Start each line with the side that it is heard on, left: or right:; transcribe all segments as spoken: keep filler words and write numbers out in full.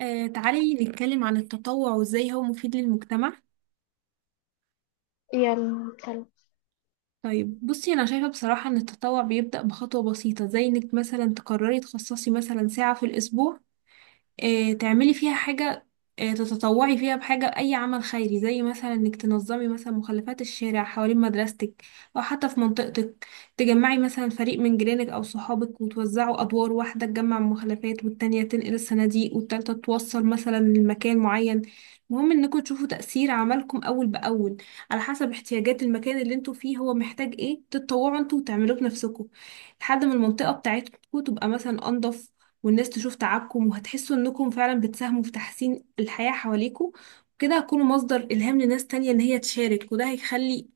right: آه، تعالي نتكلم عن التطوع وازاي هو مفيد للمجتمع.
left: يا الكلب.
right: طيب بصي، انا شايفة بصراحة ان التطوع بيبدأ بخطوة بسيطة، زي انك مثلا تقرري تخصصي مثلا ساعة في الاسبوع، آه، تعملي فيها حاجة، آه، تتطوعي فيها بحاجة، أي عمل خيري، زي مثلا إنك تنظمي مثلا مخلفات الشارع حوالين مدرستك أو حتى في منطقتك. تجمعي مثلا فريق من جيرانك أو صحابك وتوزعوا أدوار، واحدة تجمع المخلفات والتانية تنقل الصناديق والتالتة توصل مثلا لمكان معين. المهم انكم تشوفوا تأثير عملكم أول بأول، على حسب احتياجات المكان اللي انتوا فيه، هو محتاج ايه تتطوعوا انتوا وتعملوه بنفسكم، لحد ما المنطقة بتاعتكم تبقى مثلا أنضف والناس تشوف تعبكم، وهتحسوا انكم فعلا بتساهموا في تحسين الحياة حواليكم. وكده هتكونوا مصدر إلهام لناس تانية ان هي تشارك، وده هيخلي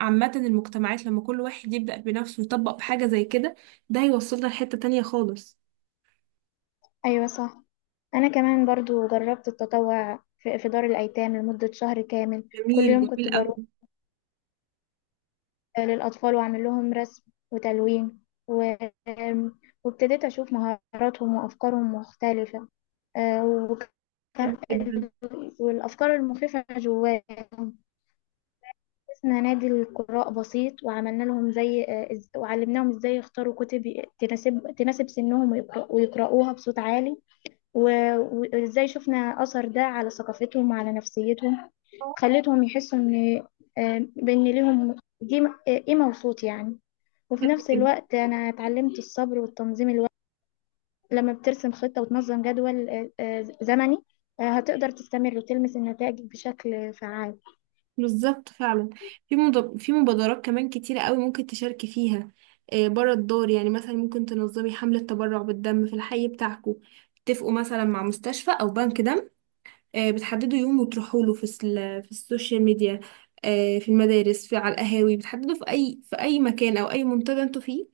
right: عامة المجتمعات، لما كل واحد يبدأ بنفسه ويطبق بحاجة زي كده، ده هيوصلنا لحتة تانية خالص.
left: أيوة، صح. أنا كمان برضو جربت التطوع في في دار الأيتام لمدة شهر كامل، كل
right: جميل
left: يوم كنت
right: جميل أوي.
left: بروح للأطفال وأعمل لهم رسم وتلوين و... وابتديت أشوف مهاراتهم وأفكارهم مختلفة، آه، وكان
right: حلو جدا.
left: والأفكار المخيفة جواهم. اسمنا نادي القراء بسيط، وعملنا لهم زي آه، إز- وعلمناهم إزاي يختاروا كتب ي- تناسب تناسب سنهم، ويقرأ- ويقرأوها بصوت عالي، و- وإزاي شفنا أثر ده على ثقافتهم وعلى نفسيتهم. خلتهم يحسوا إن آه، بإن ليهم دي آه، قيمة وصوت يعني. وفي
right: حلو
left: نفس
right: جدا.
left: الوقت أنا اتعلمت الصبر والتنظيم الوقت، لما بترسم خطة وتنظم جدول آه، آه، زمني، آه، هتقدر تستمر وتلمس النتائج بشكل فعال.
right: بالظبط فعلا. في مض- في مبادرات كمان كتيرة قوي ممكن تشاركي فيها، آه، بره الدار يعني. مثلا ممكن تنظمي حملة تبرع بالدم في الحي بتاعكم، تتفقوا مثلا مع مستشفى أو بنك دم، آه، بتحددوا يوم وتروحوا له. في السل- في السوشيال ميديا، آه، في المدارس، في على القهاوي، بتحددوا في اي في اي مكان او اي منتدى انتوا فيه،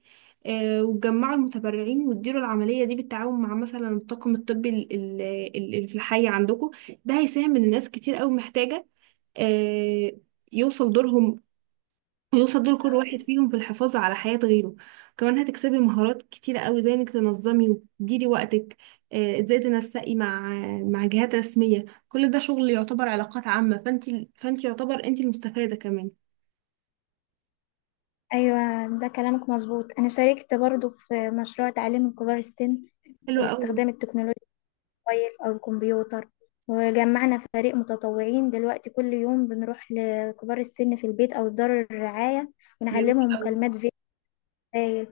right: آه، وتجمعوا المتبرعين وتديروا العملية دي بالتعاون مع مثلا الطاقم الطبي ال- ال- ال- اللي في الحي عندكم. ده هيساهم ان ناس كتير قوي محتاجة، آه، يوصل دورهم، ويوصل دور كل واحد فيهم في الحفاظ على حياة غيره. كمان هتكسبي مهارات كتيرة قوي، زي انك تنظمي وتديري وقتك، آه، ازاي تنسقي مع مع جهات رسمية. كل ده شغل يعتبر علاقات عامة، فانت فانت يعتبر انت المستفادة كمان.
left: أيوة، ده كلامك مظبوط. أنا شاركت برضو في مشروع تعليم كبار السن
right: حلو قوي.
left: باستخدام التكنولوجيا، الموبايل أو الكمبيوتر. وجمعنا فريق متطوعين دلوقتي، كل يوم بنروح لكبار السن في البيت أو دار الرعاية،
right: جميل
left: ونعلمهم
right: قوي.
left: مكالمات فيديو، رسائل،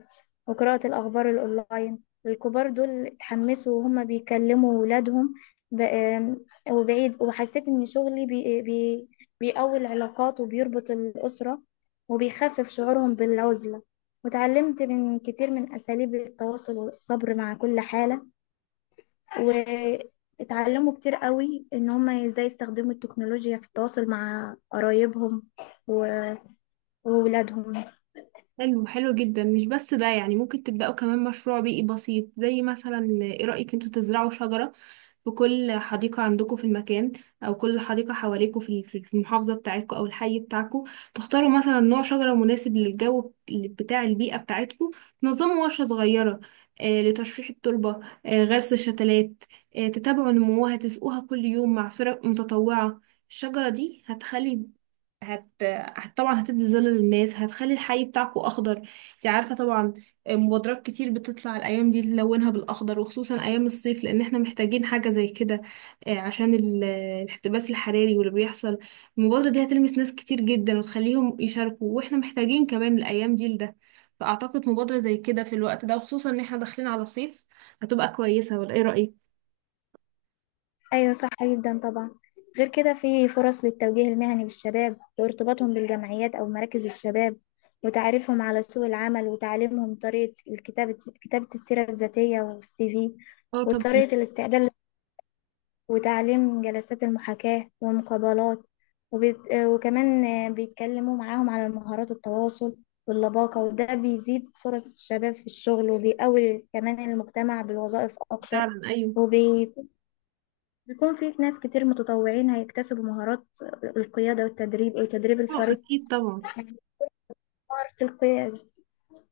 left: وقراءة الأخبار الأونلاين. الكبار دول اتحمسوا وهم بيكلموا ولادهم ب- آم، وبعيد، وحسيت إن شغلي بي بي بيقوي العلاقات وبيربط الأسرة وبيخفف شعورهم بالعزلة. وتعلمت من كتير من أساليب التواصل والصبر مع كل حالة، واتعلموا كتير قوي ان هم ازاي يستخدموا التكنولوجيا في التواصل مع قرايبهم و- وولادهم.
right: حلو حلو جدا. مش بس ده يعني، ممكن تبدأوا كمان مشروع بيئي بسيط، زي مثلا ايه رأيك انتوا تزرعوا شجرة في كل حديقة عندكم في المكان، أو كل حديقة حواليكم في ال- في المحافظة بتاعتكم أو الحي بتاعكم. تختاروا مثلا نوع شجرة مناسب للجو بتاع البيئة بتاعتكم، تنظموا ورشة صغيرة آه، لتشريح التربة، آه، غرس الشتلات، آه، تتابعوا نموها، تسقوها كل يوم مع فرق متطوعة. الشجرة دي هتخلي، هت... هت طبعا هتدي ظل للناس، هتخلي الحي بتاعكو اخضر. انت عارفه طبعا، مبادرات كتير بتطلع الايام دي تلونها بالاخضر، وخصوصا ايام الصيف، لان احنا محتاجين حاجه زي كده، آه، عشان ال- الاحتباس الحراري واللي بيحصل. المبادره دي هتلمس ناس كتير جدا وتخليهم يشاركوا، واحنا محتاجين كمان الايام دي لده. فاعتقد مبادره زي كده في الوقت ده، وخصوصا ان احنا داخلين على الصيف، هتبقى كويسه، ولا ايه رايك؟
left: ايوه، صح جدا طبعا. غير كده في فرص للتوجيه المهني للشباب وارتباطهم بالجمعيات او مراكز الشباب، وتعريفهم على سوق العمل، وتعليمهم طريقة الكتابة، كتابة السيرة الذاتية والسي في،
right: اه طبعا.
left: وطريقة الاستعداد، وتعليم جلسات المحاكاة والمقابلات، وبيت... وكمان بيتكلموا معاهم على مهارات التواصل واللباقة. وده بيزيد فرص الشباب في الشغل وبيقوي كمان المجتمع بالوظائف أكتر،
right: فعلا ايوه.
left: وبيكون في ناس كتير متطوعين هيكتسبوا مهارات القيادة والتدريب وتدريب
right: اه
left: الفريق،
right: اكيد طبعا.
left: يعني مهارة القيادة.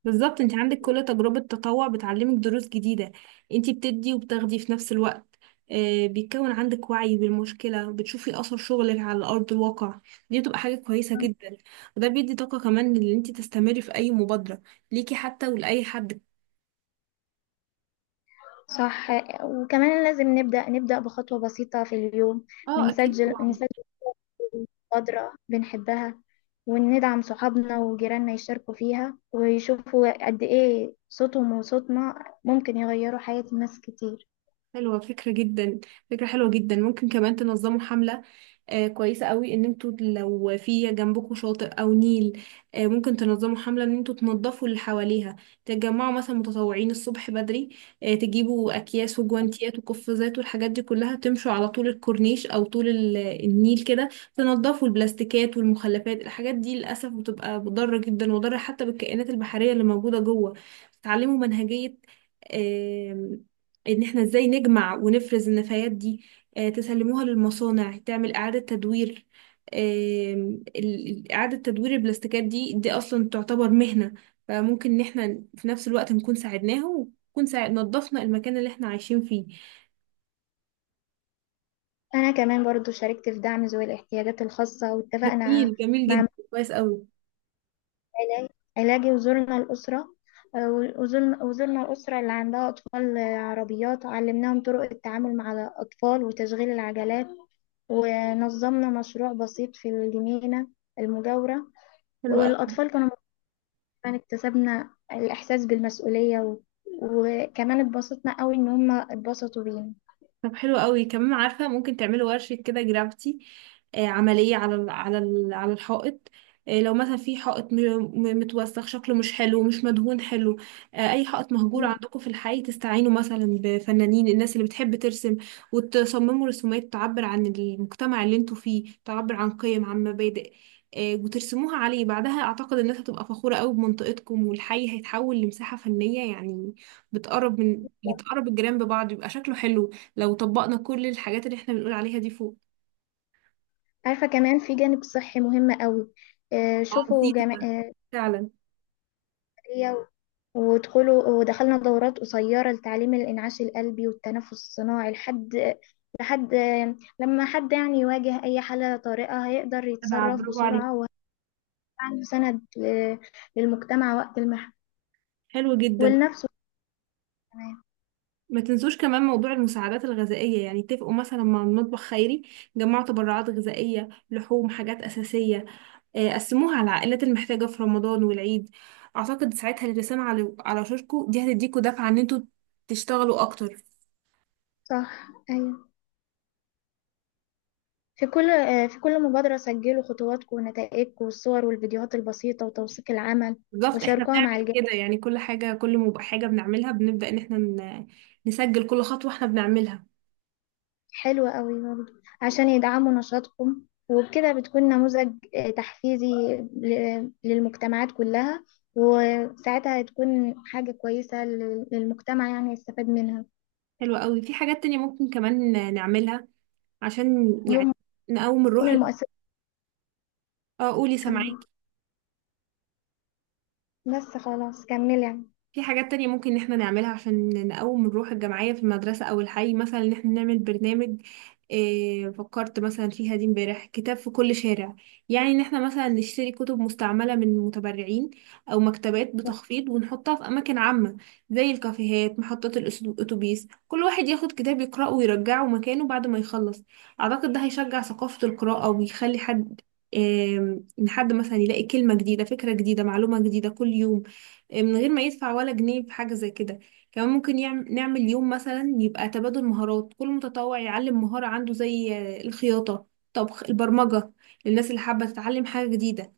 right: بالظبط، انت عندك كل تجربة تطوع بتعلمك دروس جديدة. انت بتدي وبتاخدي في نفس الوقت، آه، بيتكون عندك وعي بالمشكلة، بتشوفي أثر شغلك على أرض الواقع. دي بتبقى حاجة كويسة جدا، وده بيدي طاقة كمان ان انت تستمري في أي مبادرة ليكي حتى، ولأي حد.
left: صح. وكمان لازم نبدأ نبدأ بخطوة بسيطة في اليوم،
right: اه أكيد
left: بنسجل
right: طبعا.
left: مبادرة بنحبها وندعم صحابنا وجيراننا يشاركوا فيها، ويشوفوا قد إيه صوتهم وصوتنا ممكن يغيروا حياة ناس كتير.
right: حلوة فكرة جدا. فكرة حلوة جدا. ممكن كمان تنظموا حملة آه، كويسة قوي، ان انتوا لو في جنبكم شاطئ او نيل، آه، ممكن تنظموا حملة ان انتوا تنظفوا اللي حواليها. تتجمعوا مثلا متطوعين الصبح بدري، آه، تجيبوا اكياس وجوانتيات وقفازات والحاجات دي كلها، تمشوا على طول الكورنيش او طول ال- النيل كده، تنظفوا البلاستيكات والمخلفات. الحاجات دي للاسف بتبقى مضرة جدا، مضرة حتى بالكائنات البحرية اللي موجودة جوه. تتعلموا منهجية آم، ان احنا ازاي نجمع ونفرز النفايات دي، آه، تسلموها للمصانع تعمل إعادة تدوير. آم، ال- إعادة تدوير البلاستيكات دي دي أصلا تعتبر مهنة. فممكن إن احنا في نفس الوقت نكون ساعدناها، ونكون ساعد نظفنا المكان اللي احنا عايشين فيه.
left: أنا كمان برضو شاركت في دعم ذوي الاحتياجات الخاصة، واتفقنا
right: جميل جميل
left: مع
right: جدا،
left: مجلس
right: كويس أوي.
left: علاج- علاجي، وزرنا الأسرة. آه، وزرنا وزرنا الأسرة اللي عندها أطفال، آه، عربيات، علمناهم طرق التعامل مع الأطفال وتشغيل العجلات، ونظمنا مشروع بسيط في الجنينة المجاورة.
right: حلو أوي.
left: والأطفال كانوا فعلا، اكتسبنا الإحساس بالمسؤولية و... وكمان اتبسطنا قوي إن هما اتبسطوا بينا.
right: طب حلو قوي. كمان عارفة، ممكن تعملوا ورشة كده جرافيتي، آه، عملية على ال على ال على الحائط. آه، لو مثلا في حائط م- م- متوسخ، شكله مش حلو، مش مدهون حلو، آه، أي حائط مهجور
left: مم.
right: عندكم في الحي، تستعينوا مثلا بفنانين، الناس اللي بتحب ترسم، وتصمموا رسومات تعبر عن المجتمع اللي انتوا فيه، تعبر عن قيم، عن مبادئ، آه، وترسموها عليه. بعدها أعتقد الناس هتبقى فخورة قوي بمنطقتكم، والحي هيتحول لمساحة فنية يعني، بتقرب من، يتقرب الجيران ببعض، يبقى شكله حلو، لو طبقنا كل الحاجات اللي احنا بنقول عليها دي فوق.
left: عارفة كمان في جانب صحي مهم قوي. آه،
right: اه
left: شوفوا
right: بسيطة ده.
left: جمعية،
right: فعلا.
left: ودخلوا ودخلنا دورات قصيرة لتعليم الإنعاش القلبي والتنفس الصناعي، لحد لحد آه، لما حد يعني يواجه أي حالة طارئة هيقدر
right: تبع
left: يتصرف
right: برافو عليك.
left: بسرعة، وعنده سند ل- للمجتمع وقت المحن،
right: حلو جدا.
left: ولنفسه كمان.
right: ما تنسوش كمان موضوع المساعدات الغذائية. يعني اتفقوا مثلا مع المطبخ خيري، جمعوا تبرعات غذائية، لحوم، حاجات أساسية، آه، قسموها على العائلات المحتاجة في رمضان والعيد. أعتقد ساعتها الرسالة على على شاركو دي هتديكوا دفعة إن انتوا تشتغلوا أكتر.
left: صح، أيوة. في كل آه، في كل مبادرة سجلوا خطواتكم ونتائجكم والصور والفيديوهات البسيطة وتوثيق العمل،
right: بالظبط، احنا
left: وشاركوها مع
right: بنعمل
left: الجميع.
right: كده يعني. كل حاجة، كل ما بقى حاجة بنعملها، بنبدأ إن احنا ن- نسجل كل خطوة احنا بنعملها.
left: حلوة قوي برضه، عشان يدعموا نشاطكم. وبكده بتكون نموذج آه، تحفيزي ل- للمجتمعات كلها، وساعتها هتكون حاجة كويسة لل- للمجتمع يعني يستفاد منها،
right: حلوة قوي. في حاجات تانية ممكن كمان نعملها عشان
left: يوم
right: يعني
left: ما
right: نقوم
left: تكون
right: الروح ال-
left: المؤسسة
right: اه قولي
left: كاملة.
right: سامعاكي.
left: بس خلاص، كمل يعني.
right: في حاجات تانية ممكن ان احنا نعملها عشان نقوم الروح الجماعية في المدرسة او الحي، مثلا ان احنا نعمل برنامج، إيه فكرت مثلا فيها دي امبارح، كتاب في كل شارع. يعني ان احنا مثلا نشتري كتب مستعملة من متبرعين او مكتبات بتخفيض، ونحطها في اماكن عامة، زي الكافيهات، محطات الأس- الاتوبيس. كل واحد ياخد كتاب يقرأه ويرجعه مكانه بعد ما يخلص. اعتقد ده هيشجع ثقافة القراءة، ويخلي حد، إيه، ان حد مثلا يلاقي كلمة جديدة، فكرة جديدة، معلومة جديدة كل يوم، آه، من غير ما يدفع ولا جنيه في حاجة زي كده. كمان ممكن يعم- نعمل يوم مثلا يبقى تبادل مهارات، كل متطوع يعلم مهارة عنده، زي آه، الخياطة، طبخ، البرمجة، للناس اللي حابة تتعلم حاجة جديدة.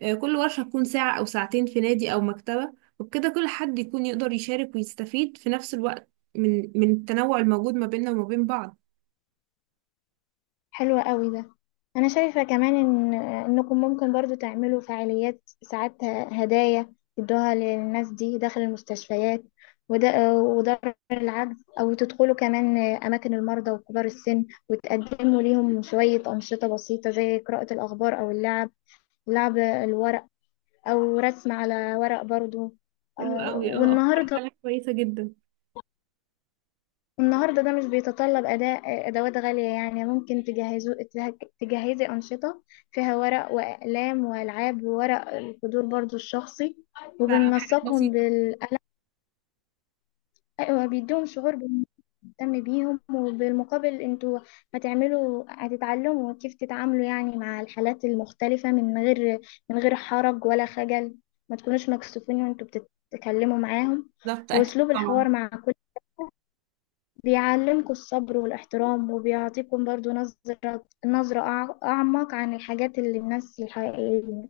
right: آه، كل ورشة تكون ساعة أو ساعتين في نادي أو مكتبة، وبكده كل حد يكون يقدر يشارك ويستفيد في نفس الوقت، من من التنوع الموجود ما بيننا وما بين بعض.
left: حلو قوي ده. انا شايفة كمان ان انكم ممكن برضو تعملوا فعاليات ساعات، هدايا تدوها للناس دي داخل المستشفيات وده ودار العجز، او تدخلوا كمان اماكن المرضى وكبار السن وتقدموا ليهم شوية انشطة بسيطة زي قراءة الاخبار او اللعب، لعب الورق او رسم على ورق برضو.
right: حلو
left: آه،
right: قوي. اه أفكار
left: والنهاردة
right: فعلا كويسة جدا.
left: النهارده ده مش بيتطلب أداء أدوات غالية، يعني ممكن تجهزوا تجه- تجهزي أنشطة فيها ورق وأقلام وألعاب وورق القدور برضو الشخصي،
right: فحاجات
left: وبننسقهم
right: بسيطة.
left: بالقلم، وبيديهم شعور بنهتم بيهم. وبالمقابل انتوا هتعملوا هتتعلموا كيف تتعاملوا يعني مع الحالات المختلفة، من غير من غير حرج ولا خجل. ما تكونوش مكسوفين وانتوا بتتكلموا معاهم.
right: بالظبط أكيد
left: وأسلوب
right: طبعا.
left: الحوار مع كل بيعلمكم الصبر والاحترام، وبيعطيكم برضو نظرة نظرة أع- أعمق عن الحاجات اللي الناس الحقيقية.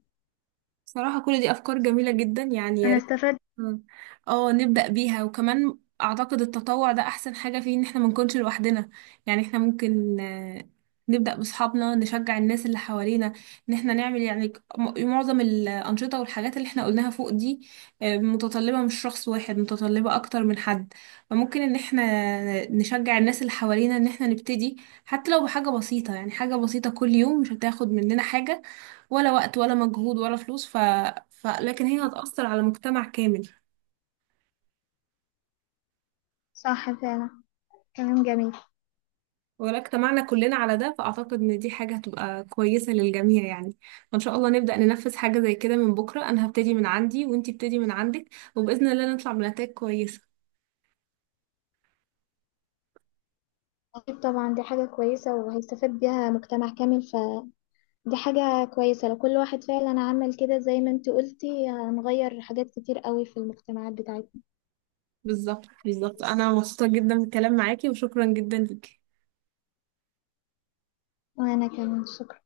right: بصراحة كل دي أفكار جميلة جدا يعني، يا
left: أنا
right: ريت.
left: استفدت.
right: مم. اه نبدأ بيها. وكمان اعتقد التطوع ده احسن حاجة فيه ان احنا ما نكونش لوحدنا. يعني احنا ممكن آه، نبدأ باصحابنا، نشجع الناس اللي حوالينا ان احنا نعمل يعني، ك- م- معظم الأنشطة والحاجات اللي احنا قلناها فوق دي آه، متطلبة مش شخص واحد، متطلبة اكتر من حد. فممكن ان احنا نشجع الناس اللي حوالينا ان احنا نبتدي، حتى لو بحاجة بسيطة. يعني حاجة بسيطة كل يوم مش هتاخد مننا حاجة، ولا وقت ولا مجهود ولا فلوس، ف... ف... لكن هي هتأثر على مجتمع كامل.
left: صح فعلا، كلام جميل.
right: ولا اجتمعنا كلنا على ده، فأعتقد إن دي حاجة هتبقى كويسة للجميع يعني. فإن شاء الله نبدأ ننفذ حاجة زي كده من بكرة، أنا هبتدي من عندي وإنتي ابتدي من عندك، وبإذن الله نطلع بنتائج كويسة.
left: أكيد طبعا دي حاجة كويسة وهيستفاد بيها مجتمع كامل، فدي حاجة كويسة لو كل واحد فعلا عمل كده زي ما انت قلتي، هنغير حاجات كتير قوي في المجتمعات بتاعتنا.
right: بالظبط بالظبط. أنا مبسوطة جدا بالكلام معاكي، وشكرا جدا ليكي.
left: وأنا كمان شكرا.